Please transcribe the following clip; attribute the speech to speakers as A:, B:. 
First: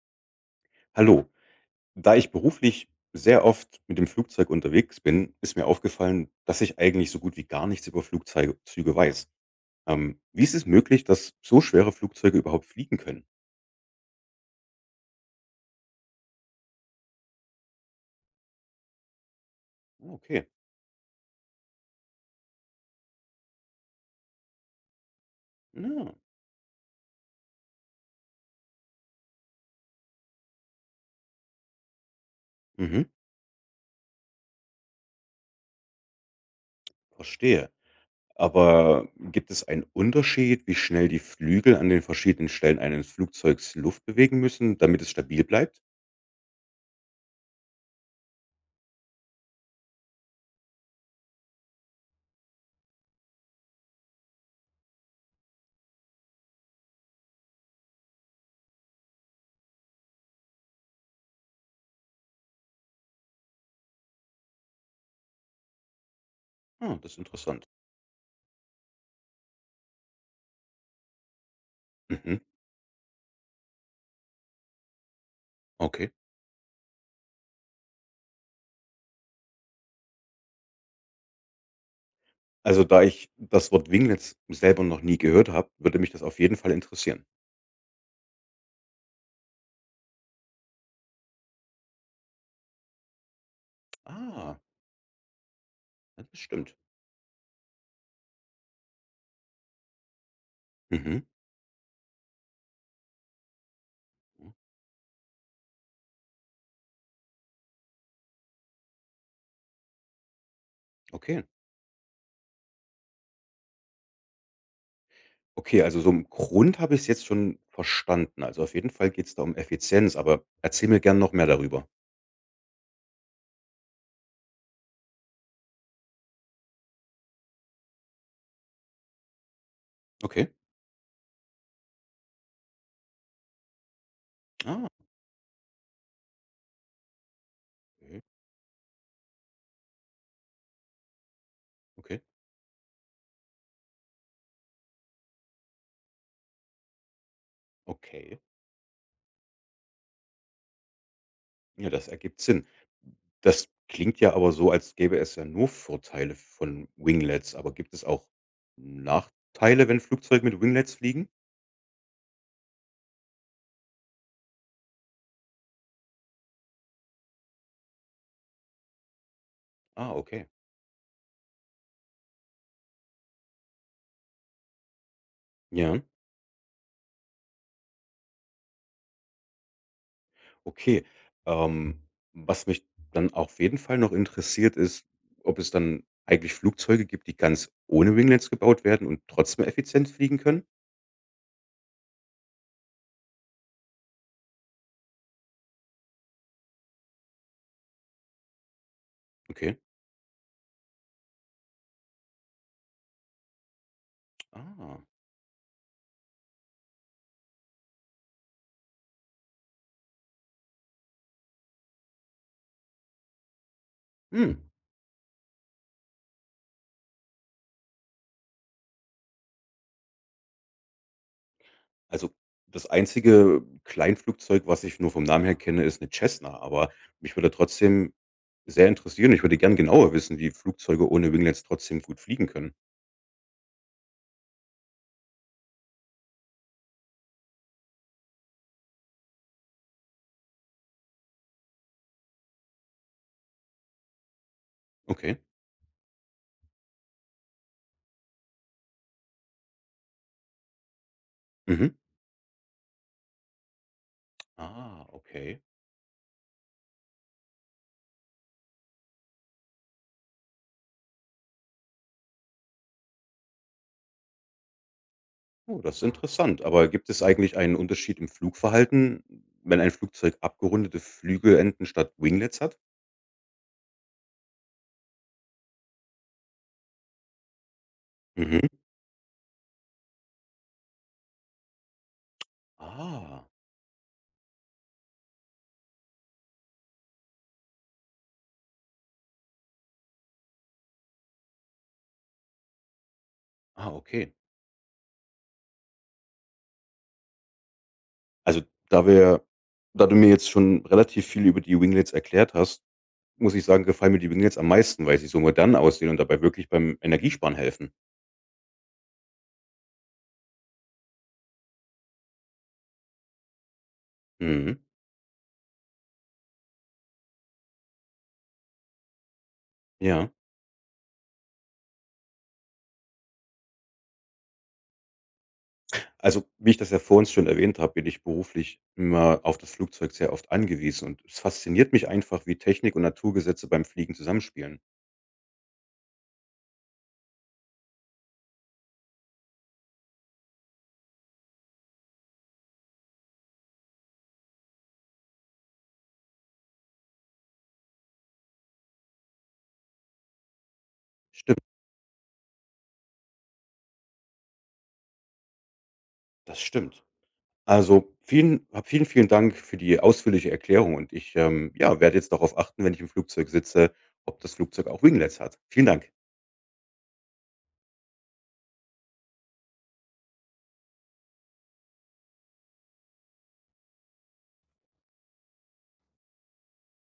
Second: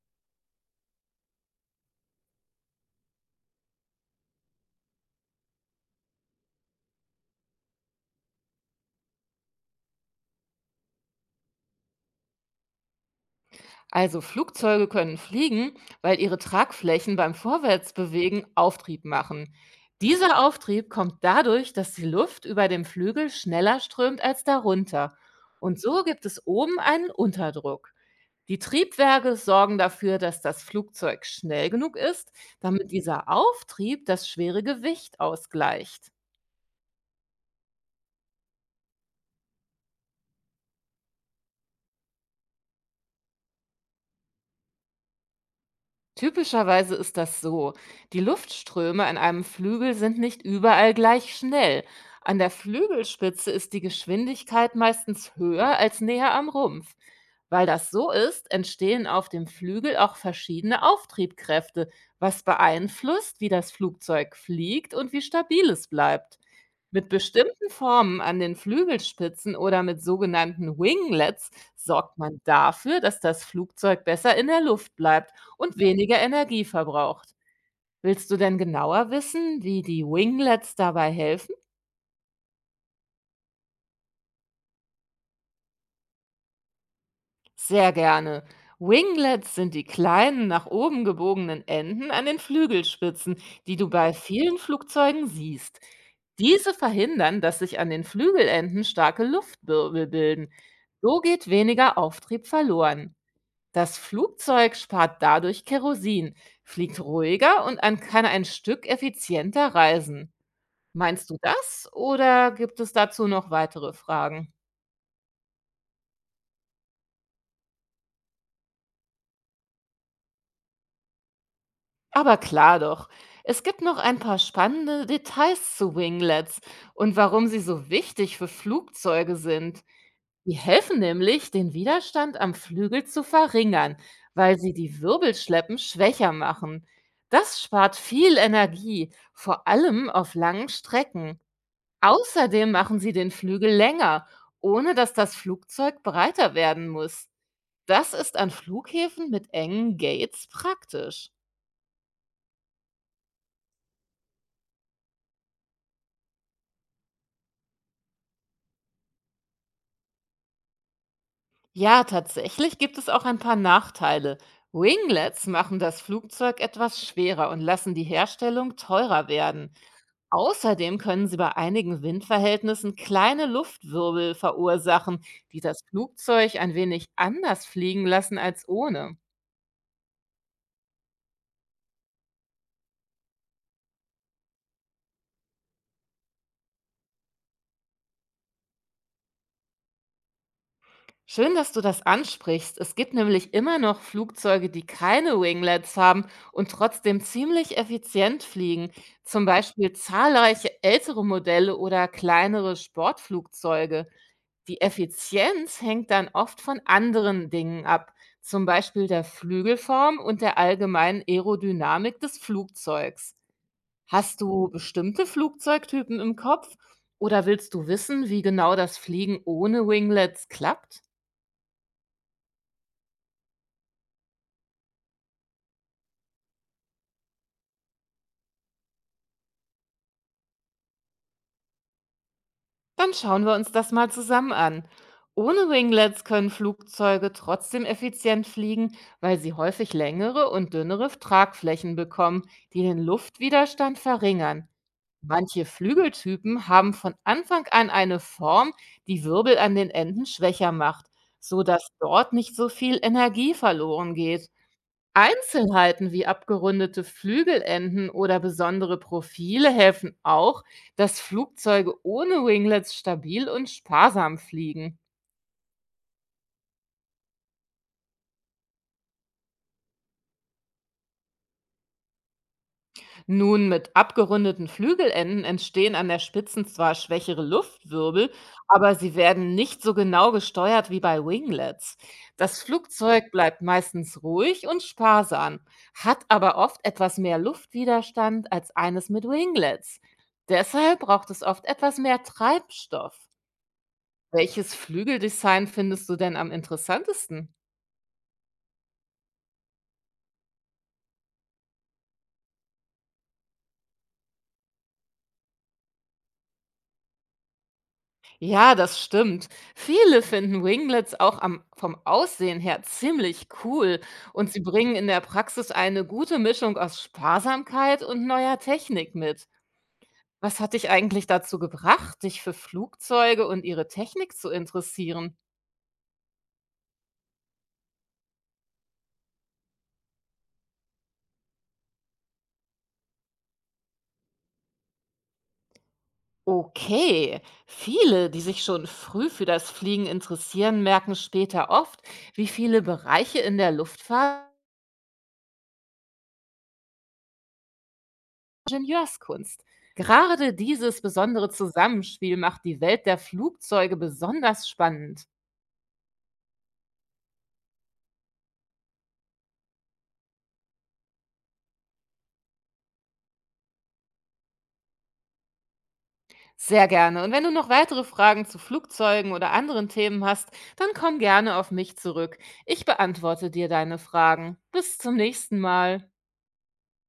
A: Hallo, da ich beruflich sehr oft mit dem Flugzeug unterwegs bin, ist mir aufgefallen, dass ich eigentlich so gut wie gar nichts über Flugzeuge Züge weiß. Wie ist es möglich, dass so schwere Flugzeuge überhaupt fliegen können?
B: Also Flugzeuge können fliegen, weil ihre Tragflächen beim Vorwärtsbewegen Auftrieb machen.
A: Ah,
B: Dieser
A: okay,
B: Auftrieb kommt dadurch, dass die Luft über dem Flügel schneller strömt als darunter. Und so
A: ja.
B: gibt es oben einen Unterdruck. Die Triebwerke sorgen dafür, dass das Flugzeug schnell genug ist, damit
A: Mhm,
B: dieser Auftrieb das schwere Gewicht ausgleicht.
A: verstehe. Aber gibt es einen Unterschied, wie schnell die Flügel an den verschiedenen Stellen eines Flugzeugs Luft bewegen müssen, damit es stabil bleibt?
B: Typischerweise ist das so. Die Luftströme an einem Flügel sind nicht überall gleich schnell. An der Flügelspitze ist die Geschwindigkeit meistens höher als näher am Rumpf. Weil das so ist, entstehen auf dem Flügel auch verschiedene Auftriebkräfte, was beeinflusst, wie das Flugzeug fliegt und wie stabil es bleibt.
A: Ah,
B: Mit
A: das ist interessant.
B: bestimmten Formen an den Flügelspitzen oder mit sogenannten Winglets sorgt
A: Mhm.
B: man dafür, dass das Flugzeug besser in der Luft bleibt und
A: Okay.
B: weniger Energie verbraucht. Willst du denn genauer wissen, wie die Winglets dabei helfen?
A: Also da ich das Wort Winglets selber noch nie gehört habe, würde mich das auf jeden Fall interessieren.
B: Sehr gerne. Winglets sind die kleinen, nach oben gebogenen Enden an den Flügelspitzen, die du bei vielen
A: Ah,
B: Flugzeugen siehst.
A: ja, das
B: Diese
A: stimmt.
B: verhindern, dass sich an den Flügelenden starke Luftwirbel bilden. So
A: Mhm.
B: geht weniger Auftrieb verloren. Das
A: Mhm.
B: Flugzeug spart dadurch Kerosin, fliegt ruhiger und kann ein Stück effizienter reisen. Meinst du
A: Okay.
B: das oder gibt es dazu noch weitere Fragen?
A: Okay, also so im Grund habe ich es jetzt schon verstanden. Also auf jeden Fall geht es da um Effizienz, aber erzähl mir gern noch mehr darüber.
B: Aber klar doch, es gibt noch ein paar spannende Details zu Winglets und warum sie so wichtig für Flugzeuge sind.
A: Okay.
B: Die helfen nämlich, den Widerstand am Flügel zu verringern, weil sie
A: Ah,
B: die Wirbelschleppen schwächer machen. Das spart
A: okay,
B: viel Energie, vor allem auf langen Strecken.
A: okay,
B: Außerdem machen sie den Flügel länger, ohne dass das Flugzeug breiter werden muss. Das ist
A: okay.
B: an Flughäfen mit engen Gates praktisch.
A: Ja, das ergibt Sinn. Das klingt ja aber so, als gäbe es ja nur Vorteile von Winglets, aber gibt es auch Nachteile, wenn Flugzeuge mit Winglets fliegen?
B: Ja, tatsächlich gibt es auch ein paar Nachteile. Winglets machen das Flugzeug etwas schwerer und lassen die Herstellung teurer werden.
A: Ah, okay.
B: Außerdem können sie bei einigen Windverhältnissen kleine Luftwirbel verursachen, die das
A: Ja.
B: Flugzeug ein wenig anders fliegen lassen als ohne.
A: Okay. Ähm, was mich dann auf jeden Fall noch interessiert, ist, ob es dann eigentlich Flugzeuge gibt, die ganz ohne Winglets gebaut werden und trotzdem effizient fliegen können?
B: Schön, dass du das ansprichst. Es gibt nämlich immer noch Flugzeuge, die keine Winglets haben und trotzdem ziemlich effizient fliegen. Zum
A: Okay.
B: Beispiel zahlreiche ältere Modelle oder kleinere Sportflugzeuge. Die
A: Ah.
B: Effizienz hängt dann oft von anderen Dingen ab, zum Beispiel der Flügelform und der allgemeinen Aerodynamik des Flugzeugs. Hast
A: Hm.
B: du bestimmte Flugzeugtypen im Kopf oder willst du wissen, wie genau das Fliegen ohne Winglets klappt?
A: Also das einzige Kleinflugzeug, was ich nur vom Namen her kenne, ist eine Cessna, aber mich würde trotzdem sehr interessieren. Ich würde gern genauer wissen, wie Flugzeuge ohne Winglets trotzdem gut fliegen können.
B: Dann schauen wir uns das mal zusammen an. Ohne Winglets können Flugzeuge trotzdem effizient fliegen, weil sie häufig längere und dünnere Tragflächen bekommen, die den Luftwiderstand verringern.
A: Okay.
B: Manche Flügeltypen haben von Anfang an eine Form, die Wirbel an den Enden schwächer macht, so
A: Mhm.
B: dass dort nicht so viel Energie verloren geht.
A: Ah, okay.
B: Einzelheiten wie abgerundete Flügelenden oder besondere Profile helfen auch, dass Flugzeuge ohne Winglets stabil und sparsam fliegen.
A: Oh, das ist interessant. Aber gibt es eigentlich einen Unterschied im Flugverhalten, wenn ein Flugzeug abgerundete Flügelenden statt Winglets hat?
B: Nun, mit abgerundeten Flügelenden entstehen an der Spitzen zwar schwächere Luftwirbel,
A: Mhm.
B: aber sie werden nicht so genau gesteuert wie bei Winglets. Das Flugzeug
A: Ah,
B: bleibt meistens ruhig und sparsam, hat aber oft etwas mehr Luftwiderstand als eines mit Winglets. Deshalb braucht es oft etwas mehr Treibstoff.
A: ah, okay.
B: Welches Flügeldesign findest du denn am interessantesten?
A: Also da wir, da du mir jetzt schon relativ viel über die Winglets erklärt hast, muss ich sagen, gefallen mir die Winglets am meisten, weil sie so modern aussehen und dabei wirklich beim Energiesparen helfen.
B: Ja, das stimmt. Viele finden Winglets vom Aussehen her ziemlich cool und sie
A: Mhm.
B: bringen in der Praxis eine gute Mischung aus Sparsamkeit und neuer Technik mit.
A: Ja,
B: Was hat dich eigentlich dazu gebracht, dich für Flugzeuge und ihre Technik zu interessieren?
A: also wie ich das ja vor uns schon erwähnt habe, bin ich beruflich immer auf das Flugzeug sehr oft angewiesen und es fasziniert mich einfach, wie Technik und Naturgesetze beim Fliegen zusammenspielen.
B: Okay, viele, die sich schon früh für das Fliegen interessieren, merken später oft, wie viele Bereiche in der Luftfahrt Ingenieurskunst. Gerade dieses besondere
A: Stimmt.
B: Zusammenspiel macht die Welt der Flugzeuge besonders spannend.
A: Das stimmt. Also, vielen Dank für die ausführliche Erklärung und ich werde jetzt darauf achten, wenn ich im Flugzeug sitze, ob das Flugzeug auch Winglets hat. Vielen Dank.
B: Sehr gerne. Und wenn du noch weitere Fragen zu Flugzeugen oder anderen Themen hast, dann komm gerne auf mich zurück. Ich beantworte dir deine Fragen. Bis zum nächsten Mal.